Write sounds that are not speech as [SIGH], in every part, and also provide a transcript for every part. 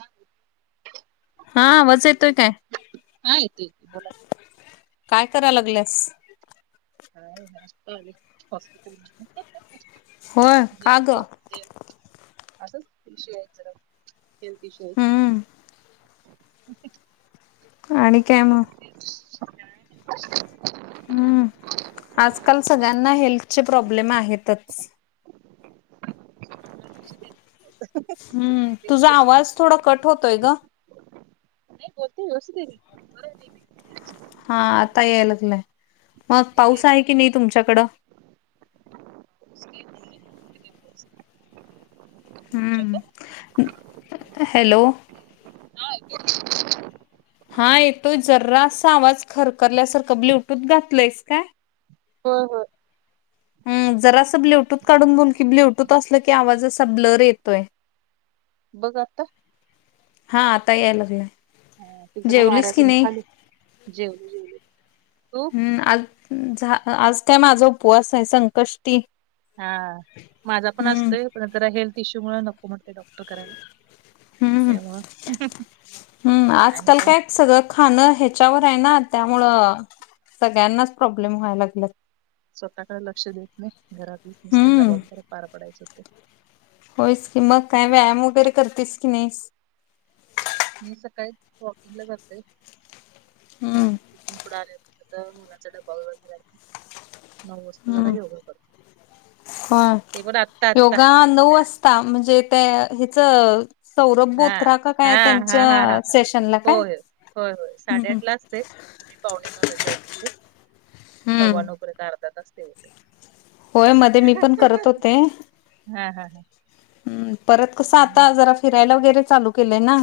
हा हा आवाज येतोय काय? हा येतोय बोला की. काय कराय लागल्यास? काय नाही आता आलोय हॉस्पिटल मधन होय का ग? जेवलंय. [UNINTELLIGIBLE] असच विषय आहेत जरा. हेल्थ इश्यू हम्म आहेत. [INAUDIBLE] आणि काय मग? काय नाई. हम्म आजकाल सगळ्यांना हेल्थचे प्रॉब्लेम आहेतच. [UNINTELLIGIBLE] हम्म लेडीज तुझा आवाज दुसऱ्यांच थोडा कट होतोय ग. नाही बोलते. व्यवस्थित येते की. [UNINTELLIGIBLE] हा आता याय लागलाय. मग पाऊस रेंज आहे की मध्ये नाही तुमच्याकडं? [UNINTELLIGIBLE] तुमच्याकडं? हम्म. हॅलो. हा [UNINTELLIGIBLE] हा येतोय, जरासा आवाज खरखरल्यासारखं, ब्लुटूथ घातलंयस का? होय होय. हम्म, जरा असं ब्ल्यूटूथ काढून बोलल की, ब्ल्यूटूथ असलं की, आवाज असा ब्लर येतोय. बघ आता हां, आता याय लागलाय. हा, ते जरा जेवलीस की वाऱ्याचं मी नाही? खाली, जेवण जेवली तू? हम्म, आग झा, अ-आज काय माझा उपवास ये, संकष्टी. हा, माझा पण हम्म असतोय, पण जरा हेल्थ इश्यू मुळ, नको म्हणतेय डॉक्टर करायला. हम्म त्यामुळं हम्म, आजकाल काय सगळं खाणं ह्याच्यावर हाय ना आता, त्यामुळं सगळ्यानाच प्रॉब्लेम व्हाय लागल्यात. स्वतःकड लक्ष देत नाही, घरातलीच नुसत हम्म जबाबदारीे पार पडायचे ते. होयच की, मग काही व्यायाम वगैरे, करतेस की नाहीस? मी सकाळी वॉकिंगला जाते. हम्म. आणि तिथून पुढे आले, आता मुलांचा डब्बा वगैरे करायचा. नऊ वाजता, जरा हम्म योगा करतो, ते पण आत्ता- आत्ता पण नऊ वाज ता, म्हणजे त्या हिच हा, हा, हा, हा, हा, सेशनला काय होय, होय, होय साडेआठ लाच होते, पण मी पावणे नऊला जॉइन होते, हम्म सव्वा नऊपर्यंत आ [UNINTELLIGIBLE] ठेवते. होय, मध्ये मी पण करत होते. हा हा हा हा हा हम्, परत कसं आता, जरा फिरायला वगैरे चालू केलंय ना,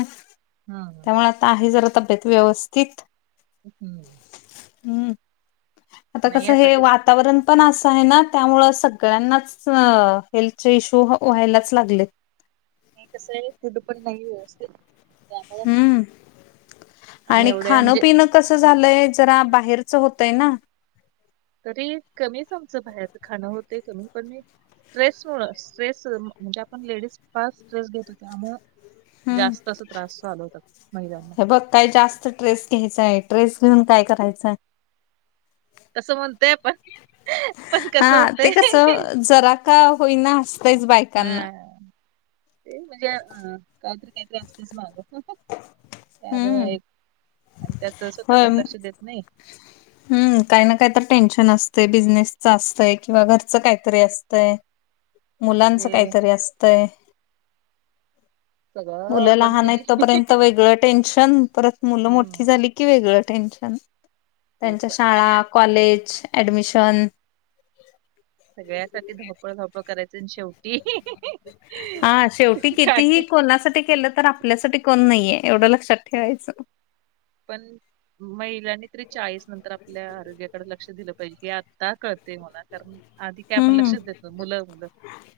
हम्म त्यामुळे आहे जरा तब्येत व्यवस्थित. हम्म हम्म. हम्म, आता नाही कसं, हे तेच वातावरण पण असं हाय ना, त्यामुळे सगळ्यांनाच, हेल्थचे इश्यू व्ह-व्हायलाच, लागलेत. नही कसं ये, फूड पण नाही व्यवस्थित त्यामुळ हम्म आणि एवढ्या खाणं म्हणजे पिणं कसं झालंय, जरा बाहेरचं होतंय ना तरी कमीच आमचं बाहेरच खाणं होतय, कमी पण स्ट्रेसमुळ, स्ट्रेस म्हणजे आपण लेडीज, फार स्ट्रेस घेतो, त्यामुळ हम्म जास्त अस त्रास चालू होतात, महिलांना. हे बघ काय जास्त स्ट्रेस तेच आहे, स्ट्रेस घेऊन काय करायचा? तसं म्हणतो आपण हां, ते कस, जरा का होईना, असतयच बायकांना. हा ते म्हणजे, काहीतरी-काहीतरी असतेच माग. हम्म. त्यामुळे एक आणि त्यात होय स्वतःकड लक्ष देत नही. [INAUDIBLE] हम्म, काही ना काही तर, टेन्शन असतंय, बिझनेसच असतय किंवा घरचं काहीतरी असतंय. मुलांचं ते काहीतरी असतय. सगळं आपण लहान कि आहेत नही, तोपर्यंत हिहीही वेगळं टेन्शन, परत मुलं मोठी झाली की वेगळं टेन्शन. ते त्यांच्या पण आहे शाळा, आणि कॉलेज ऍडमिशन सगळ्यासाठी धावपळ धावपळ करायचं अन शेवटी हि हा शेवटी कितीही काय कोणासाठी केलं तर आप आपल्यासाठी कोण नाहीये एवढं लक्षात ठेवायचं. पण महिलांनी तरी चाळीस नंतर आपल्या आरोग्याकडे लक्ष दिलं पाहिजे की आता कळतयं मला तर आधी काय आपण हम्म लक्षच देतो नव्हतो मुलं मुलं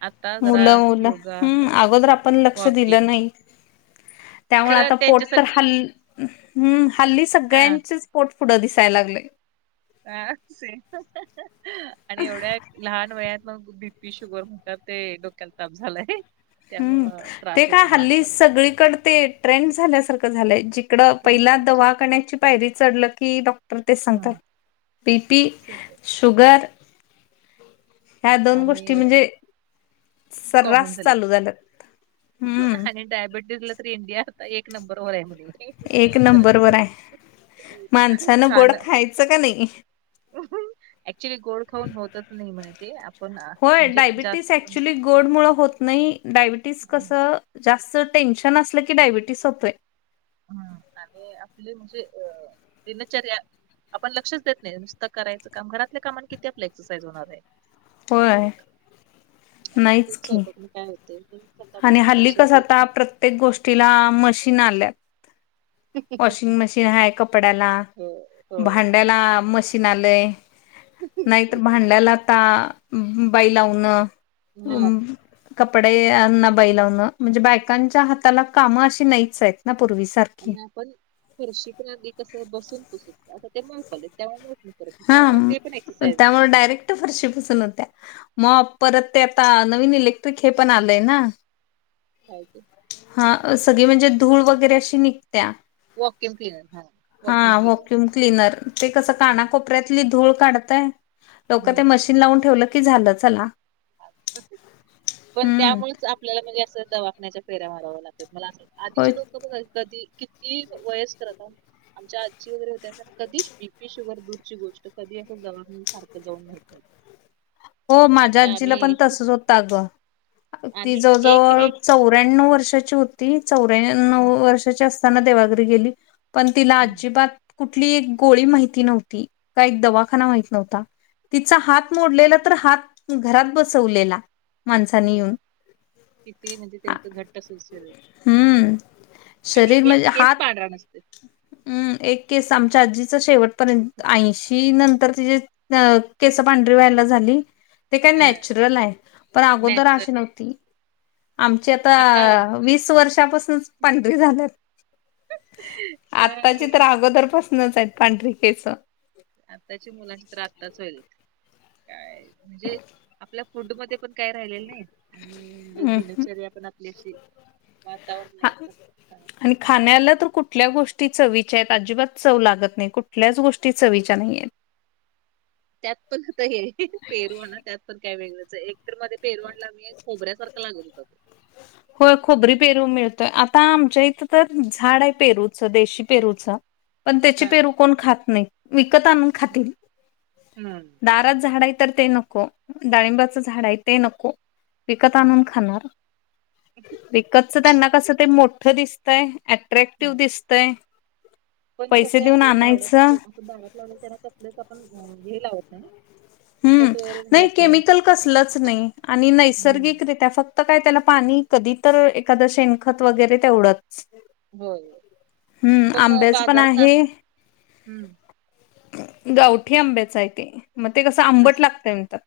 आता जरा मुलं मुलं योगा, हम्म अगोदर आपण वॉकिंग त्यामुळं खरं आता पोट तर त्यांच्यासाठी हल हम्म हल्ली हा सगळ्यांचेच पोट पुढं दिसायला लागलयं. हा सेम आणि एवढ्या लहान वयात मग बीपी शुगर म्हणतात ते डोक्यात ताप झालाय. हम्म त्यामुळं ते त्रास काय होतोय हल्ली माणसाला सगळीकडं ते ट्रेंड झाल्यासारखं झालंय जिकडं ट्रेंड पहिला म्हणजे दवाखाण्याची पायरी चढलं की डॉ टर तेच सांगतात हम्म, बी पी, सगळं शुगर ह्या दोन गोष्टी आणि म्हणजे कॉमन सर्रास झालेत चालू झाल्यात हम्म आणि डायबिटीजला तरी इंडियात एक नंबर होराया मध्ये एक नंबर वर हायं माणसानं गोड खाणं खायचं का नाही? ऍक्च्युली गोड खाऊन होतच नाही म्हणे ते आपण होय म्हणजे डायबिटीस जास्त ऍक्च्युली गोड मुळ होत नाही डायबिटीस हम्म कसं जास्त टेन्शन असलं की डायबिटीस होतोयं. हम्म आणि आपले म्हणजे अ दिनचर्या आपण लक्षच देत नाही नुसतं करायचं काम घरातल्या कामान किती आपल एक्सरसाईज होणारय? नाही होय होत नाहीच [UNINTELLIGIBLE] की स्वयंपाकन काय होतयं? आणि हल्ली कसं आता प्रत्येक गोष्टीला मशीन आल्यात. नाही. वॉशिंग मशीन हायं कपड्याला, हो हो भांड ड्याला मशीन आलयं नाहीतर भांड्याला आता बाई लावनं हा हम्म. कपडे यांना बाई लावणं म्हणजे बायकांच्या हाताला कामं अशी नाहीच आहेत ना पूर्वीसार आणि आपण फरशी पण अगदी कसं बसून पुसत हुतो आता ते माप आले त्यामुळे. नाही करत त्यामुळे ते पण हां एक्सरसाइज नाही. त्यामुळे डायरेक्ट फरशी पुसून हुत्या मॉप हा परत ते आता नवीन इलेक्ट्रिक हे पण आलंय ना. काय की. हा सगळी म्हणजे धूळ वगैरे अशी निघत्या. वॉक्युम क्लिनर हा वॉक्युम हा क्लिनर व्हाँक्युम क्लीनर ते कसं काना हम्म को कोपऱ्यातली धूळ काढतायं लोकं ते हम्म. मशीन लावून ठेवलं की झालं चला. पण हम्म त्यामुळेच आपल्याला म्हणजे असं दवाखान्याच्या फेऱ्या माराव्या लाग मला अस वा होय आधीची लोक बघा कधी किती वयस्कर आता आमच्या आजी वगैरे होत्या कधीच बीपी शुगर दूरची गोष्ट कधी असं दवाखान्यात सारखं जाऊन माहीत नाहीत. हो माझ्या आजीला पण तसचं होतं अगं. ती आणि एक जवळजवळ ही चौऱ्याण्णव वर्षाची होती चौऱन [INAUDIBLE] वर्षाची असताना देवाघरी गेली पण तिला हम्म, अजिबात कुठली एक गोळी माहिती नव्हती का एक दवाखाना माहीत नव्हता तिचा हात मोडलेला तर हात घरात बसवलेला. माणसानी बघा येऊन किती म्हणजे त्यांच घट्ट असल शरीर हम्म आणि शरीर एक म्हणजे हात केस पांढरा नसतोय हम्म एक केस आमच्या आजीचा शेवटपर्यंत आऐंशी कि नंतर तिजे अ केसं पांढरी व्हायला झाली ते काय हा नॅचरल हायं पण अगोदर अशी नॅचरल नव्हती आमची आता वीस वर्षापासूनच पांढरी झाल्यात ह आतांची तर अगोदरपासनच आहेत पांढरी केसं आत्ताच्या मुलांची तर आत्ताच व्हायल्यात काय म्हणजे आपल्या फूड मध्ये पण काय राहिलेलं नाही आणि म्हणजे हम्म हम्म. दिनचर्या पण आपली अशी वातावरण हा नाहीच आणि खाण्याला तर कुठल्या गोष्टी चवीच्या आहेत अजिबात चव लागत नाही कुठल्याच गोष्टी चवीच्या नाहीयेत त्यात पण आता हे पेरू ये ना त्यात पण काय वेगळंचं ये एक तर मध्येे पेरू आनटला मी एक खोऱ्यासारखा लागत होता तो होय खोबरी पेरू मिळतोय आता आमच्या इथं तर झाड आहे पेरूचं देशी पेरूचं पण त्याची हा पेरू कोण खात नाहीत विकत आनून खातील हम्म दारात झाड आहे तर ते नको डाळिंबाचं झाड आहे ते नको विकत आणनून खाणार हह विकतच त्यांना कसं ते मोठं दिसतय अट्रॅक्टिव हम् दिसतय पैसे देऊन आणायचं बाारात लाव त्याना कसलंच आपण हे लावत नाही ना हम्म नाही केमिकल कसलंच नाही आणि हम्म नैसर्गिकरित्या फक्त फक्त काय त्याला पाणी कधी तर एखाद शेणखत वगैरे तेवढंच होय होय. हम्म अं, आंब्याच पण बाजारात ना आहे हम्म गावठी आंब्याचा आहे ते मग ते कसं आंबट अस लागतय म्हणतात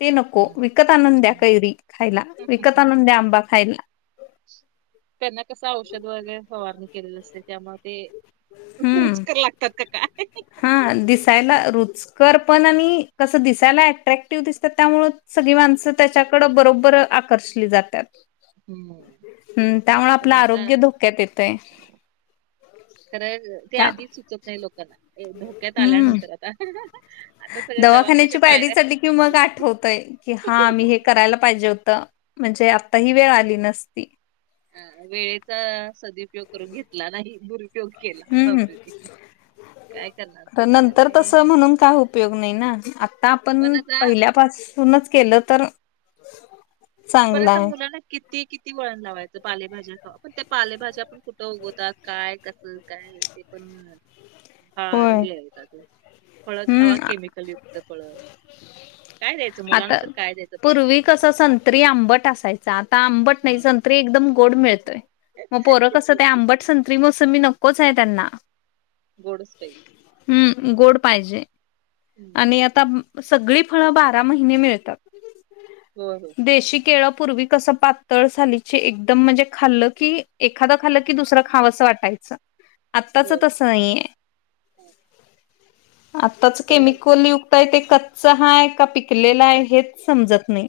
ते नको हम्म विकत आनून द्या कैरी खायला हम्म. विकत आनून द्या आंबा खायला त्यांना कस औषध वगैरे फवारणी केलेलं असते त्यामुळे ते हम्म रुचकर लागतात का काय हा दिसायला रुच रुचकुर पण आणि कस दिसायला अट्रॅक्टिव दिसतात त्यामुळे सगळी माणसं त्याच्याकड बरोबर [INAUDIBLE] जातात हम्म. हम् त्यामुळे पण आपलं आता आरोग्य धोक्यात येतय खर ते आधीच सुचत नाही लोकांना धोक्यात हम्म आल्यानंतर आता हहह दवाखान्याची पायरी चढली की मग आठवतय की हा आम्ही हे करायला पाहिजे होतं म्हणजे आता ही वेळ आली नसती अ वेळेचा सदउपयोग करून घेतला नाही भुर उपयोग केला अस हम्म होतय ते काय करणार तर नंतर काय तसं म्हणून काय होत उपयोग नाही ना आता पण आपण आता पहिल्यापासूनच केलं तर पण चांगलं आता आहे मुलांना किती किती वळण लावायचं पालेभाज्या खावा पण त्या पालेभाज्या पण कुठं उगवतात काय कसं काय ते पण फार होय. हे आहेता ते फळ खावा हम्म केमिकल युक्त फळ काय द्यायचं मुलांना तर काय द्यायचं पौष्टिक आधी संत्री आंबट असायचा आता आंबट नाही हम्म संत्री एकदम गोड मिळतोय म पोर कसं ते आंबट संत्री, मोसंबी नकोच आहे त्यांना. गोड असते. हम्म, गोड पाहिजे. हम्म, आणि आता सगळी फळ बारा महिने मिळतात. होय, होय. देशी केळं पूर्वी कसं पातळं सालीची एकदम म्हणजे खाल्ल की एख एखादं खाल्लं की दुसरं खावं असं वाटायचा, आत्ताच होय तसं नाहीे ये. हा. आत्ताच त्याला केमिकल युक्त आहे, ते कच्च हाय का पिकलेला आहे हेच समजत नाही.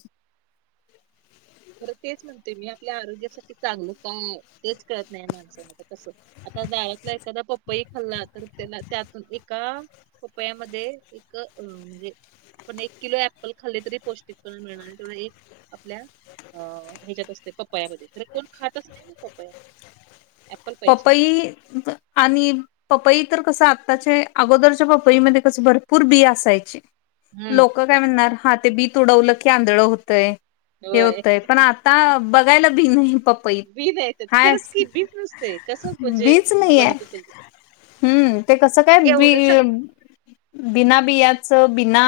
खरं तेच म्हणतेय मी आपल्या आरोग्यासाठी चांगलं काय, तेच कळत नाही माणसना त कसं आता दारातला एखाद्या पपई खाल्ला तर त्याला त्यातून एका पपया्यामध्ये एक अ म्हणजे आपण एक किलो ऍपल खाल्ले तरी पौष्टिकपणा मिळणार ये तेवढा एक आपल्या अ ह्याच्यात असतंय पपयामध्ये, तरी कोण खातच नाही ना पपया. ऍप्पल पाहिजे पपई आणि पपई तर कसं आत्ताचे, अगोदरच्या पपईमध्ये कसं भरपूर बी असायचे. हम्म लोकं काय म्हणणार हा ते बी तुडवलं की आंधळ होतयं हे होय होतय, पण आता बघायला बी नाही पपई. बी नाही येतात खरंच हायेस् की बीच नसते कसं म्हणजे बीच नाहीये. बनत असेल ते. हम्म ते कसं काय बी एवढं सगळं अं बिना बियाचं, बिना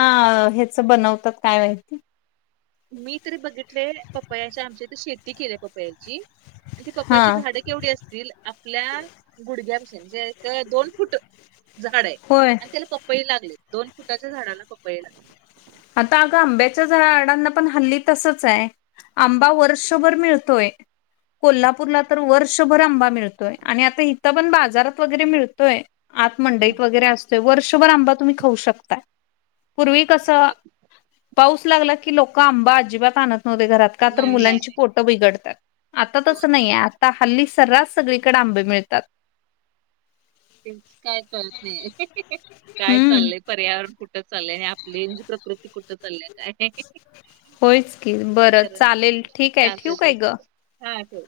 ह्याच बनवतात काय माहिती? मी तरी बघितलेय पपयाच्या आमच्या इथ शेती केल्या पपयाची, आणि ती पपयाची हा. झाडे केवढी असतील? आपल्या गुडघ्यापेक्षा म्हणजे एक, दोन फुट झाड हाय. होय आणि त्याला पपई लागलीत, दोन फुटाच्या झाडाला पपई लागलेत. आता अगं आंब्याच्या झाडांना पण हल्ली तसंच आहे. आंबा वर्षभर मिळतोय. कोल्हापूरला तर वर्षभर आंबा मिळतोय, आणि आता इथं पण बाजारात वगैरे मिळतोय. आत मंडईत वगैरे असतोय, वर्षभर आंबा तुम्ही खाऊ शकताय, पूर्वी कसं पाऊस लागला की लोक आंबा अजिबात आणत नव्हते घरात, का तर नाही नाही मुलांची नाही पोट बिघडतात, आता हो, तसं नाहीये आता हल्ली सर्रास सगळीकडे आंबे मिळतात. तेच काय कळत नाहीये, काय हम्म चाललंय पर्यावरण कुठं चालंय, आपली हेची प्रकृती कुठ चाल्यात हे, हे, हं होयच की काय बरं खरं चालेल नाही, ठीक आहे चालतेय ठेवू काय चल ग हा ठेव.